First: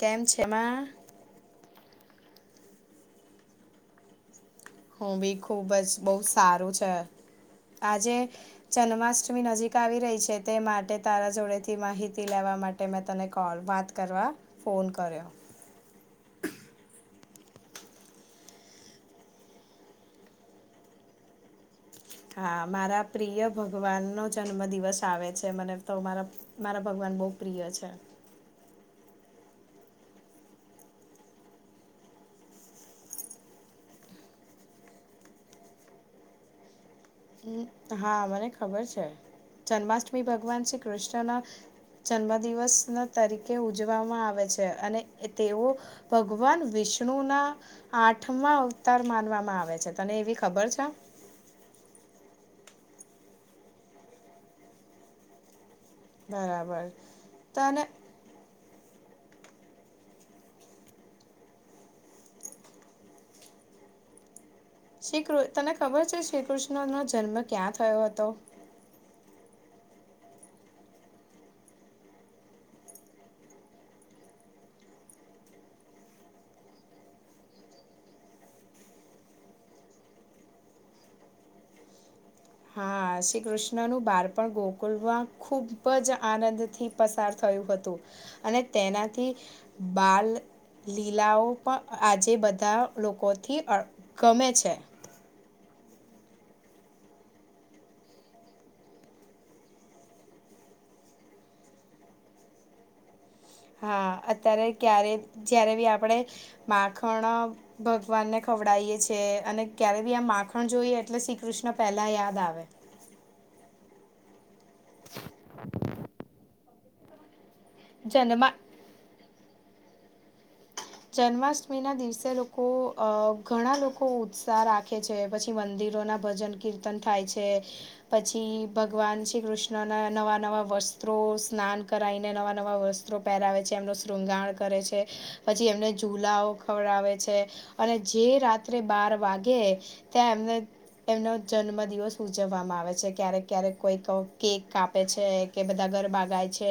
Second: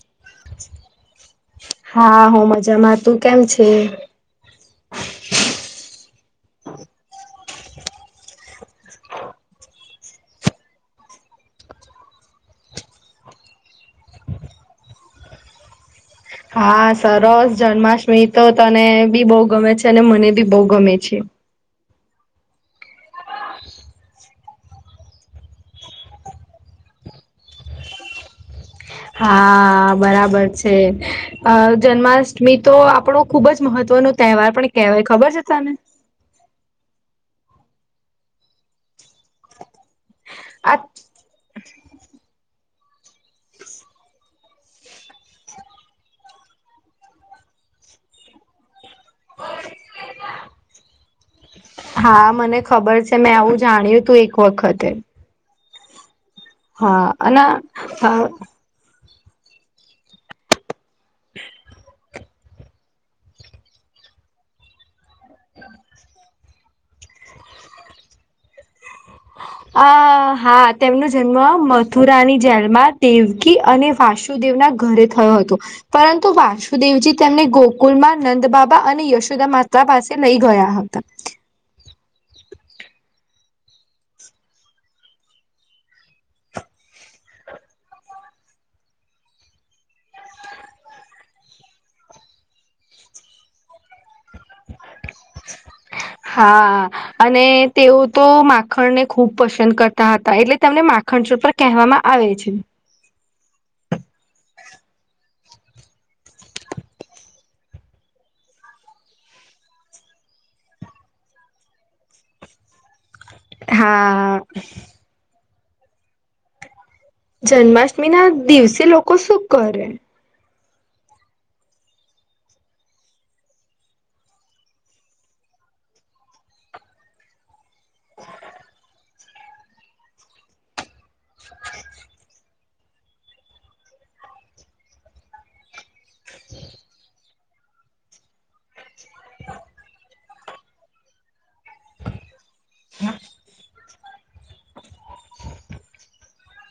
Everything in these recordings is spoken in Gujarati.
કેમ છેમાં? હા હું મજામાં તું કેમ છે? હું બી ખુબ જ બહુ સારું છે આજે જન્માષ્ટમી નજીક આવી રહી છે તે માટે તારા જોડેથી માહિતી લેવા માટે મેં તને કોલ વાત કરવા ફોન કર્યો. હા સરસ જન્માષ્ટમી તો તને બી બહુ ગમે છે અને મને બી બહુ ગમે છે. હા મારા પ્રિય ભગવાન નો જન્મ દિવસ આવે છે મને તો મારા મારા ભગવાન બહુ પ્રિય છે. હા બરાબર છે જન્માષ્ટમી તો આપણું ખુબ જ મહત્વનો તહેવાર પણ કહેવાય ખબર છે તને? હમ હા મને ખબર છે. જન્માષ્ટમી ભગવાન આ શ્રી કૃષ્ણના જન્મ દિવસના તરીકે ઉજવામાં આવે છે અને તેઓ ભગવાન વિષ્ણુના આઠમા અવતાર માનવામાં આવે છે તને એવી ખબર છે? હા મને ખબર છે મેં આવું જાણ્યું હતું એક વખતે. બરાબર. હા અને તને હ શ્રીૃ કૃ તને ખબર છે શ્રી કૃષ્ણ નો જન્મ ક્યાં થયો હતો? અ હા તેમનો જન્મ મથુરાની જેલમાં દેવ કી અને વાસુદેવ ના ઘરે થયો હતો. પરંતુ વાસુદેવજી તેમને ગોકુલમાં નંદબાબા અને યશોદા માત્ર પાસે તે લઈ ગયા હતા. હા શ્રી કૃષ્ણનું બાળપણ ગોકુલવા ખૂબ જ આનંદથી પસાર થયું હતું અને તેનાથી બાલ લીલાઓ પણ આજે બધા લોકોથી અ ગમે છે. [inaudible] હા. અને તેઉ તો માખણને ખુબ પસંદ કરતા હતા એટલે કે એમને મા ખળચોર પર કેહવામાં આવે છે. હા અત્યારે ક્યારે જ્યારે બી આપણે માખણ ભગવાનને ખવડાવીએ છીએ અને ક્યારેય બી આ માખણ જોઈએ એટલે શ્રી કૃષ્ણ પહેલાં યાદ આવે. હા. [inaudible] જન્માષ્ટમી ના જન્મા દિવસે લોકો શું કરે? જન્માષ્ટમી ના દિવસે લોકો અ ઘણા લોકો ઉત્સાહ રાખે છે પછી મંદિરો ના ભજન કીર્તન થાય છે. પછી ભગવાન શ્રી કૃષ્ણના નવા નવા વસ્ ત્રો સ્નાન કરાઈને નવા નવા વસ્ત્રો પેહરાવે છે એમનું શૃંગાણ કરે છે. પછી એમને ઝુલાઓ ખવડાવે છે અને જે રાત્રે બાર વાગે ત્યાં એમને એમનો જન્મદિવસ ઉજવવામાં આવે છે ક્યારેક ક્યારેક કોઈક કેક કાપે છે કે બધા ગરબા ગાય છે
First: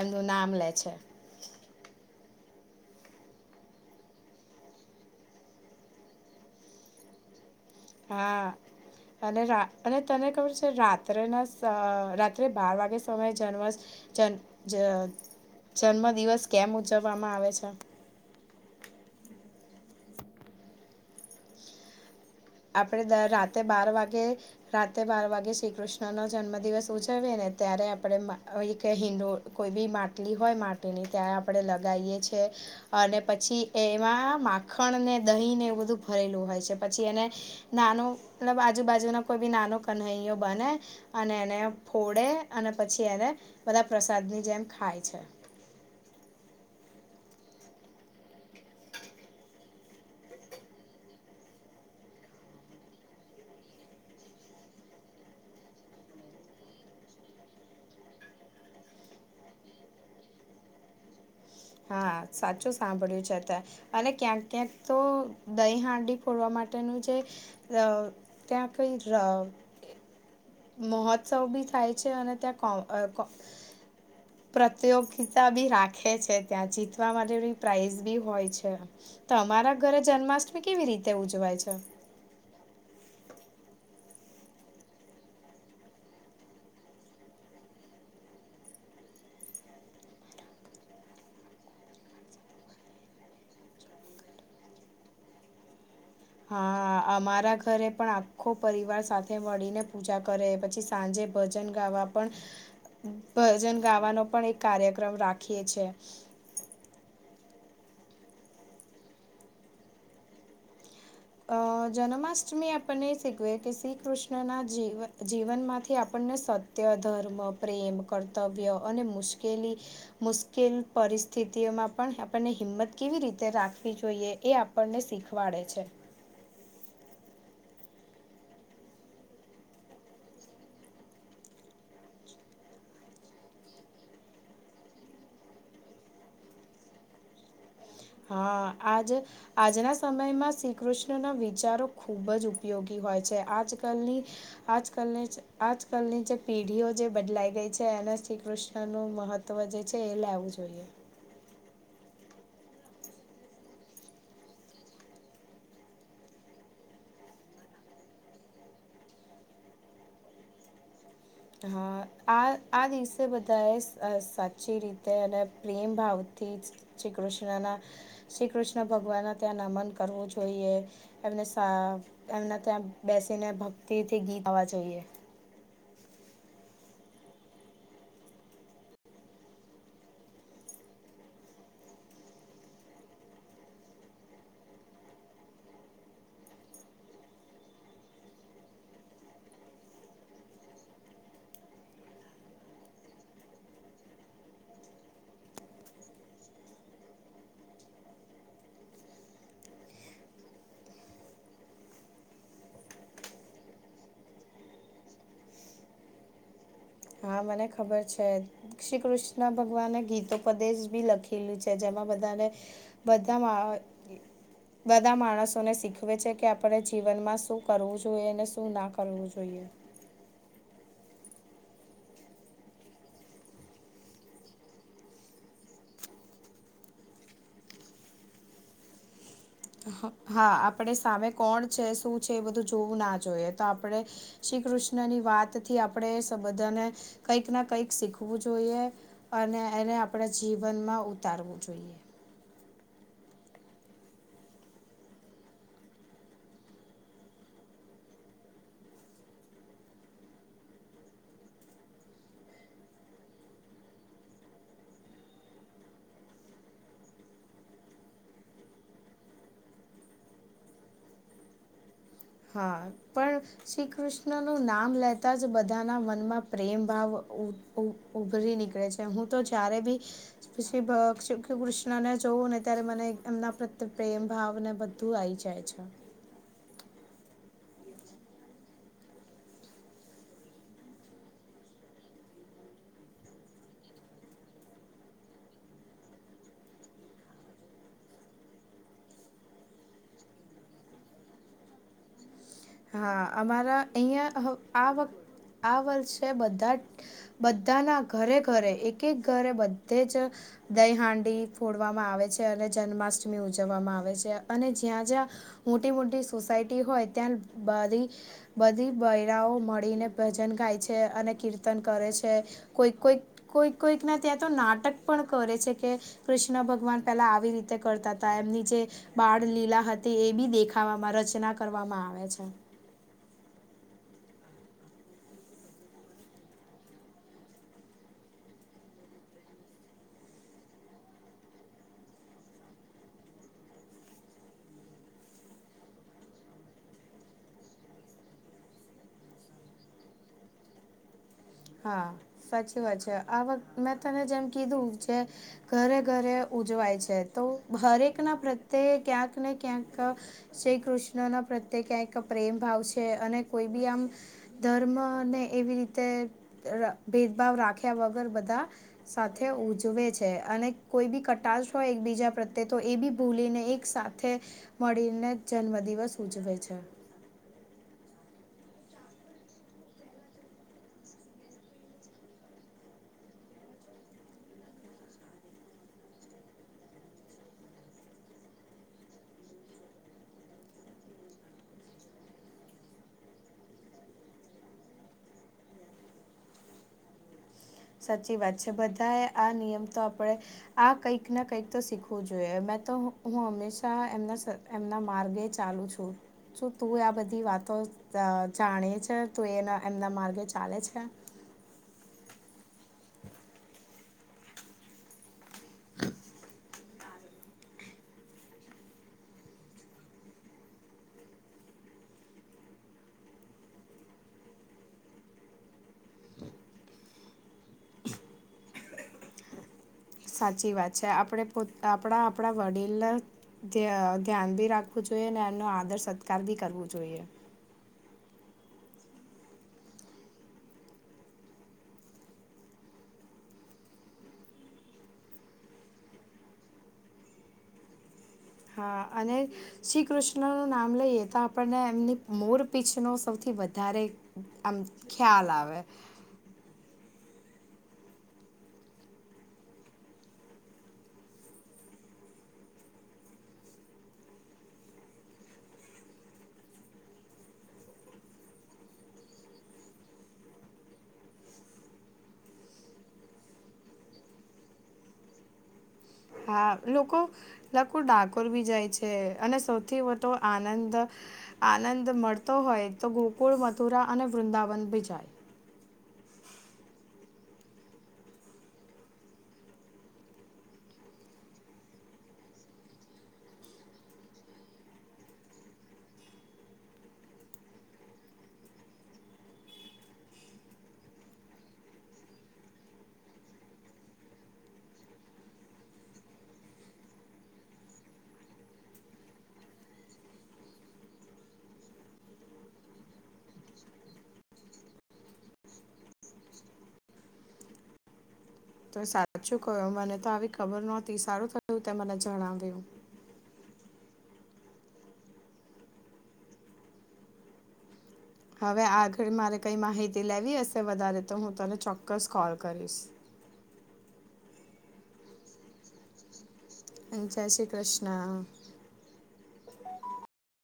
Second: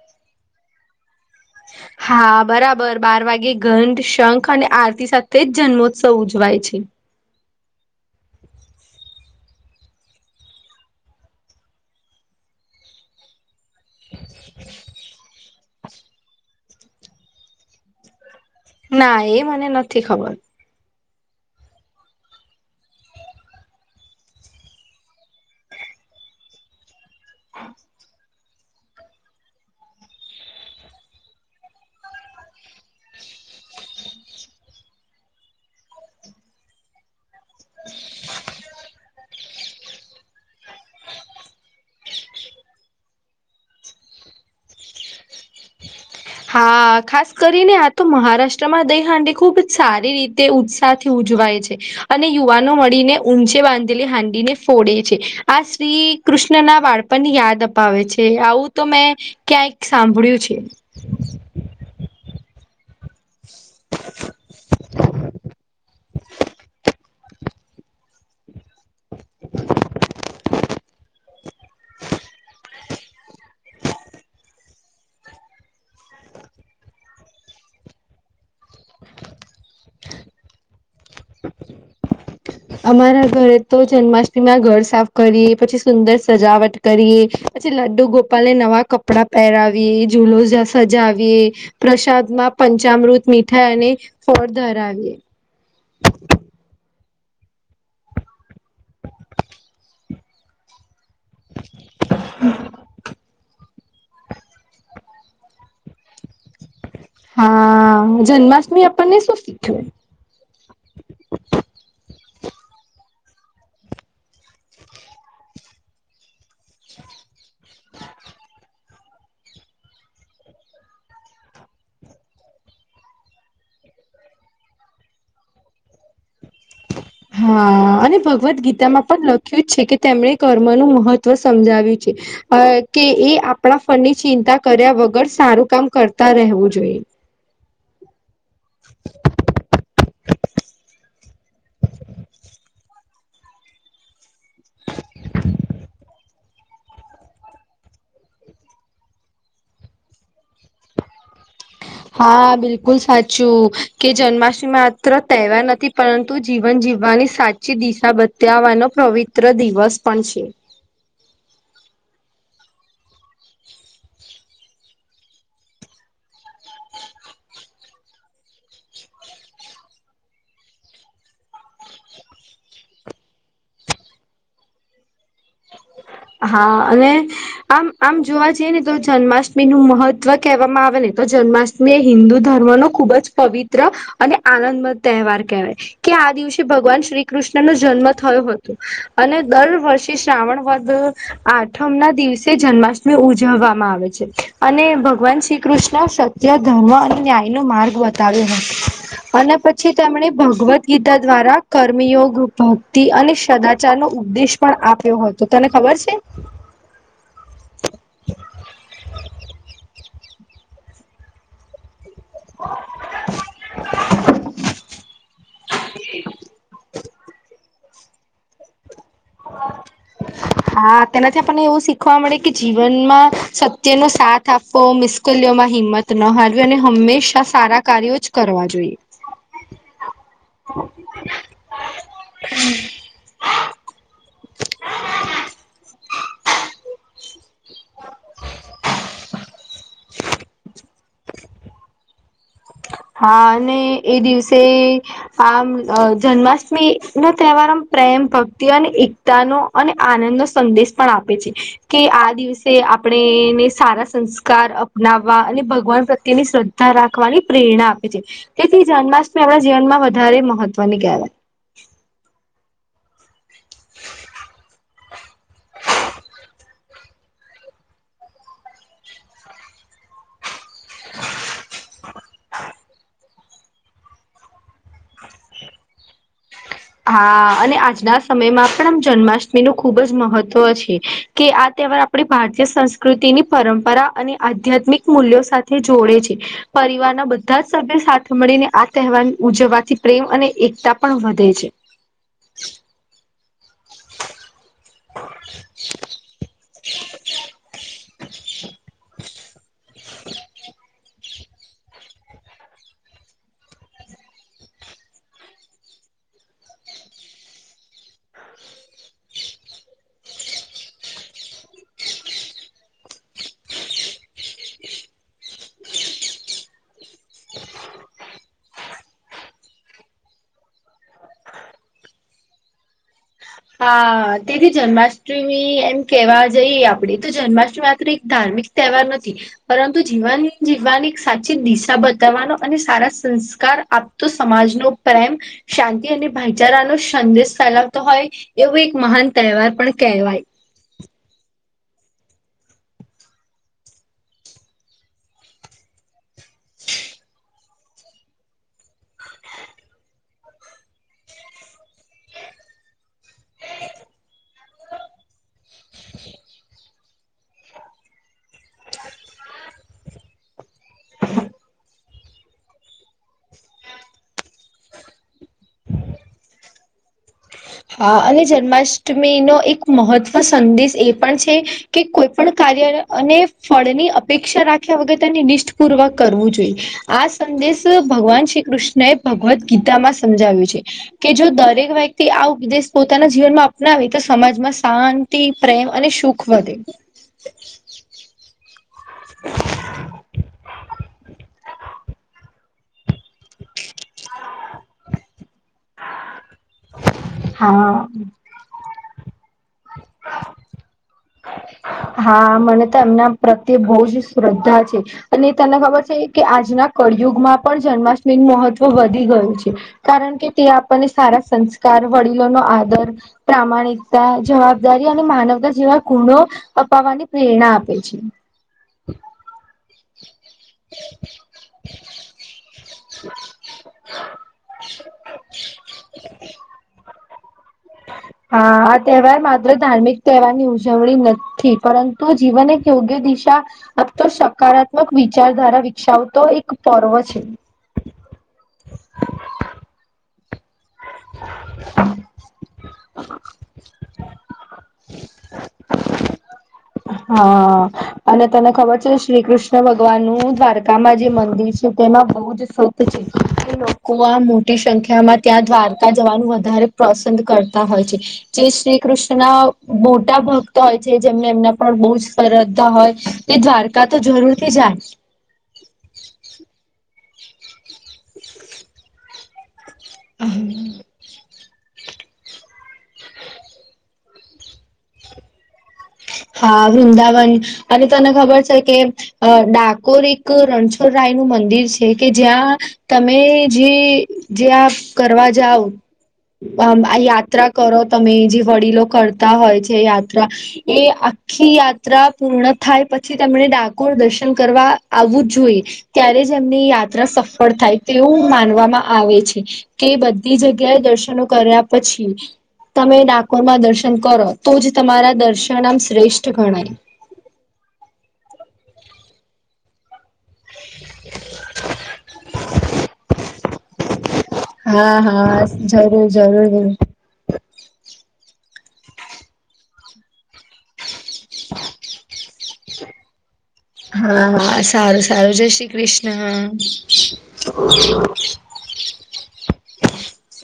એમનું નામ લે છે. હા બરાબર બાર વાગે ઘંધ, શંખ અને આરતી સાથે જ જન્મોત્સવ ઉજવાય છે. હા. અને રા અને તને ખબર છે રાત્રેના સ રાત્રે બાર વાગે સમયે જન્મા જન જ જન્મ દિવસ કેમ ઉજવવામાં આવે છે? ના એ મને નથી ખબર. આપડે ડ રાતે બાર વાગે રાતે બાર વાગે શ્રી કૃષ્ણનો જન્મ દિવસ ઉજચવીએ ને ત્યારે આપણે કે હીંડો કોઈ બી માટલી હોય માટીની ત્યાં આપણે લગાઇયે છે. અને પછી એમાં માખણ ને દહીં ને એવું બધું ભરેલું હોય છે પછી એને નાનો મતલબ આજુબાજુનો કોઈ બી નાનો કન્હૈયો બને અને એને ફોડે અને પછી એને બધા પ્રસાદ ની જેમ ખાય છે. હા ખાસ કરીને આ તો મહારાષ્ટ્રમાં દઈહાંડી ખુબ જ સારી રીતે ઉત્સાહથી ઉજવાય છે અને યુવાનો મળીને ઊંચે બાંધેલી હાંડી ને ફોડે છે. આ શ્રી કૃષ્ણ ના વાળપણ યાદ અપાવે છે આવું તો મેં ક્યાંય સાંભળ્યું છે. હા સાચું સાંભળ્યું છે તે. અને ક્યાંક ક્યાંક તો દહી હાંડી ફોડવા માટેનું જે ર ત્યાં કઈ ર મહોત્સવ બી થાય છે અને ત્યાં કો અ કો પ્રતિયોગતા બી રાખે છે ત્યાં જીતવા માટે પ્રાઇઝ બી હોય છે તમારા ઘરે જન્માષ્ટમી કેવી રીતે ઉજવાય છે અમારા ઘરે તો જન્માષ્ટમીમાં ઘર સાફ કરીએ પછી સુંદર સજાવટ કરીએ પછી લડ્ડુ ગોપાલ નવા કપડા પહેરાવીએ જુલો સજાવીએ પ્રસાદ માં પંચામૃત મીઠાઈ અને ફળ ધરાવીએ હા અમારા ઘરે પણ આખો પરિવાર સાથે મળીને પૂજા કરે પછી સાંજે ભજન ગાવા પણ ભજન ગાવાનો પણ એક કાર્યક્રમ રાખીએ છીએ હા જન્માષ્ટમી આપણને શું શીખ્યું જન્માષ્ટમી આપ આપને એ શીખ કે શ્રી કૃષ્ણના જીવન માંથી આપણને ત્ય ધર્મ પ્રેમ કર્તવ્ય અને મુશ્કેલી મુશ્કેલ પરિસ્થિતિઓમાં પણ આપને હિંમત કેવી રીતે રાખવી જોઈએ એ આપણને શીખવાડે છે હા અને ભગવદ ગીતામાં પણ લખ્યું જ છે કે તેમણે કર્મનુંું મહત્વ સમજાવ્યું છે અ કે એ આપણા ફનની ચિંતા કર્યા વગર સારું કામ કરતા રહેવું જોઈએ હા આજ આજના સમયમાં શ્રીકૃષ્ણના વિધ વિચારો ખૂબ જ ઉપયોગી હોય છે આજકાલની આજકાલની આજકાલની જે પેઢીઓ જે બદલાઈ ગઈ છે એના શ્રીકૃષ્ણનું મહત્ત્વ જે છે એ લેવું જોઈએ. હા બિલકુલ સાચું કે જન્મા્ટમી માત્ર તહેવાર નથી પરંતુ જીવન જીવવાની સાચી દિશા તંવાનો પવિત્ર દિવસ પણ છે હા આ આ દિવસે બધા એ સાચી રીતે અને પ્રેમ ભાવથી જ શ્રી કૃષ્ણના શ્રી કૃષ્ણ ભગવાન ના ત્યાં નમન કરવું જોઈએ એમને એમના ત્યાં બેસીને ભક્તિથી ગીત ગાવા જોઈએ હા અને આમ આમ જોવા જઈએ ને તો જન્માષ્ટમી નું મહત્વ કહેવામાં આવે ને તો જન્માષ્ટમી ને હિન્દુ ધર્મ નો ખુબ જ પવિત્ર અને આનંદમંદ તહેવાર કહેવાય કે આ દિવસે ભગવાન શ્રી કૃષ્ણ નો જન્મ થયો હતો અને દર વર્ષે શ્રાવણ વ તો તો આઠમ ના દિવસે જન્માષ્ટમી ઉજવવામાં આવે છે અને ભગવાન શ્રી કૃષ્ણ ત્યાં ધર્મ અને ન્યાય નો માર્ગ બતાવ્યો હતો. અને પછી તેમણે ભગવદ્ ગીતા દ્વારા કર્મયોગ ભક્તિ અને સદાચાર નો ઉપદ્દેશ પણ આપ્યો હતો તને ખબર છે. હા મને ખબર છે શ્રી કૃષ્ણ ભગવાને ગીતો પદે જ બી લખેલું છે. છે જેમાં બધાને બધા બધા માણસોને શીખવે છે કે આપણે જીવનમાં શું કરવું જોઈએ ને શું ના કરવું જોઈએ. હા તેનાથી આપણને એવું શીખવા મળે કે જીવનમાં સત્યનોો સાથ આપવો મુશ્કલીઓ માં હિંમત ન હારવી અને હંમેશા સારા કાર્યો જ કરવા જોઈએ. હા આપણે સામે કોણ છે શું છે એ બધું જોવું ના જોઈએ તો આપણે શ્રી કૃષ્ણ ની વાત થી આપણેે બધાને કંઈક ના કંઈક શીખવું જોઈએ અને એને આપણા જીવનમાં ઉતારવું જોઈએ. હા અને એ દિવસે આમ જન્માષ્ટમી નો તહેવાર આમ પ્રેમ ભક્તિ અને તા નો અને આનંદ નો સંદેશ પણ આપે છે. કે આ દિવસે આપણેને સારા સંસ્કાર અપનાવવા અને ભગવાન પ્રત્યેની શ્રદ્ધા. રાખવાની પ્રેરણા આપે છે તેથી જન્માષ્ટમી આપણા જીવન માં વધારે મહત્વની કહેવાય છે. હા પણ શ્રી કૃષ્ણનું નામ લેતા જ બધાના મનમાં પ્રેમ ભાવ ઉભરી નીકળે છે હું તો જ્યારે બી પછી ભ શ્રીકૃષ્ણને જોવું ને ત્યારે. મને એમના પ્રત્યે પ્રેમ ભાવ ને બધું આઈ જાય છે. હા અને આજના સમયમાં આપણામાં જન્માષ્ટમી નું ખુબ જ મહત્વ છે કે આ તહેવાર આપણી ભારતીય સં સંકૃતિની પરંપરા અને આધ્યાત્મિક મૂલ્યો સાથે જોડે છે. પરિવારના બધા જ સભ્યો સાથે મળીને આ તહેવાર ઉજવવાથી પ્રેમ અને એકતા પણ વધે છે. હા અમારા અહીંયા હ આ વ આ વર્ષે બધા. બધા બધાના ઘરે ઘરે એક એક ઘરે. તે જ દહી હાંડી ફોડવામાં આવે છે અને જન્માષ્ટમી ઉજવવામાં આવે છે અને જ્યાં જ્યાં મોટી મોટી સોસાયટી હોય ત્યાં બધી. બધી બૈરાઓ મળીને ભજન ગાય છે અને કીર્તન કરે છે. કોઈક કોઈક કોઈક કોઈક ના ત્યાં તો નાટક પણ કરે છે કે. કૃષ્ણ ભગવાન પેલા આવી રીતે કરતા હતા એમની જે. બાળ લીલા હતી એ બી દેખાવામાં રચના કરવામાં આવે છે. હા તેથી જન્માષ્ટમી એમ કેવા જઈએ આપડી તો જન્માષ્ટમી માત્ર એક ધાર્મિક તહેવાર નથી પરંતુ જીવવાન જીવવાની એક સાચી દિશા બતાવવાનો અને સારા સંસ્કાર આપ તો સમાજનો પ્રેમ શાંતિ અને ભાઈ ચારાનો સંદેશ ફેલાવતો હોય. એવું એક મહાન તહેવાર પણ કેહેવાય. હા સાચી વાત છે આ વાત મેં તને જેમ કીધું જે. ઘરે ઘરે ઉજવાય છે તો હરેક ના પ્રત્યે ક્યાંક ને ક્યાંક શ્રી કૃષ્ણ ના પ્રત્યે ક્યાંક પ્રેમ ભાવ છે અને કોઈ બી આમ ધર્મ ને એવી રીતે અ ભેદભાવ રાખ્યા વગર બધા સાથે ઉજવે છે અને કોઈ બી કટાશ હોય એકબીજા પ્રત્યે તો એ બી ભૂલીને એક સાથે મળીને જન્મ દિવસ ઉજવે છે. હા અને જન્માષ્ટમી નો એક મહત્વ સંદેશ એ પણ છે. કે કોઈ પણ કાર્ય અને ફળની અપેક્ષા રાખ્યા વગર તેને નિષ્ઠપૂર્વક કરવું જોઈએ. આ સંદેશ ભગવાન શ્રી કૃષ્ણ એ ભગવદ્ ગીતા માં સમજાવ્યું છે. કે જો દરેક વ્યક્તિ આવ. વિદેશ પોતાના જીવનમાં અપનાવે તો સમાજમાં શાંતિ પ્રેમ અને સુખ વધે. સાચી વાત છે બધાએ આ નિયમ તો આપડે. આ કંઈક ના કંઈક તો શીખવું જોઈએ મેં તો હું હંમેશા એમના એમના માર્ગે જ. ચાલુ છું શું તું આ બધું. ની વાતો હા જા જાણીએ છે તો એના એમના માર્ગે ચાલે છે. હા મને તો એમના પ્રત્યે બહુ જ શ્રદ્ધા છે. અને તને ખબર છે કે આજના કળિયુગમાં પણ જન્માષ્ટમીનું મહત્વ વધી ગયું છે. કારણ કે તે આપણને સારા સંસ્કાર વડીલોનો આદર. પ્રામાણિકતા જવાબદારી અને માનવતા જેવા ગુણો અપાવવાની પ્રેરણા આપે છે. સાચી વાત છે આપણે પો આપણા આપણા વડીલ. લ ઘ્ય ધ્યાન બી રાખવું જોઈએ અને એમનો આદર સત્કાર બી કરવો જોઈએ. હા આ તહેવાર માત્ર ધાર્મિક તહેવારની ઉજવણી નથી પરંતુ જીવન એક યોગ્ય દિશા આ તો સકારાત્મક વિચારધારા વિકસાવતો એક પર્વ છે. હા અને શ્રી કૃષ્ણ નું નામ લઈએ તો આપણને એમની મોર પીછનો સૌથી વધારે આમ ખ્યાલ આવે. હા અને તને ખબર છે શ્રી કૃષ્ણ ભગવાન નું દ્વારકામાં જે મંદિર છે. કે તેમાં બહુ જ સુખ છે લોકો આ મોટી સંખ્યામાં- ત્યાં દ્વારકા જવાનું વધારે પસંદ કરતા હોય છે. જે શ્રી કૃષ્ણના મોટા ભક્ત હોય છે જેમને એમના પણ બહુ જ શ્રદ્ધા હોય- એ દ્વારકા તો જરૂર થી જાય- હા લોકો લક ડાકોર બી જાય છે અને સૌ- ઉથી વધતોો આનંદ- આનંદ મળતો હોય તો ગોકુળ મથુરા અને વૃંદાવન બી જાય- હા વૃંદાવન અને તને ખબર છે કે- અ ડાકોર એક રણછોડ રાય નું મંદિર છે કે જ્યાં- તમે જે જે આપ કરવા જાવ- આ યાત્રા કરો તમે જે વડીલો કરતા હોય છે યાત્રા- એ આખી યાત્રા પૂર્ણ થાય પછી તેમને ડાકોર દર્શન કરવા આવવું જ જોઈએ- ત્યારે જ એમની યાત્રા સફળ થાય તેવું માનવામાં આવે છે. કે બધી જગ્યાએ દર્શનો કર્યા પછી- તમે ડાકોરમાં દર્શન કરો તો જ તમારા દર્શનામ શ્રેષ્ઠ ગણાય- તો સાચું કયો મને તો આવી ખબર નહોતી સારું થયું તે મને જણાવ્યું- હા હા જરૂર જરૂર- હવે આગળ મારે કઈ માહિતી લેવી હશે વધારે તો હું તને ચોક્કસ કોલ કરીશ- હાા સારું સારું જ શ્રી કૃષ્ણ- જય શ્રી કૃષ્ણ-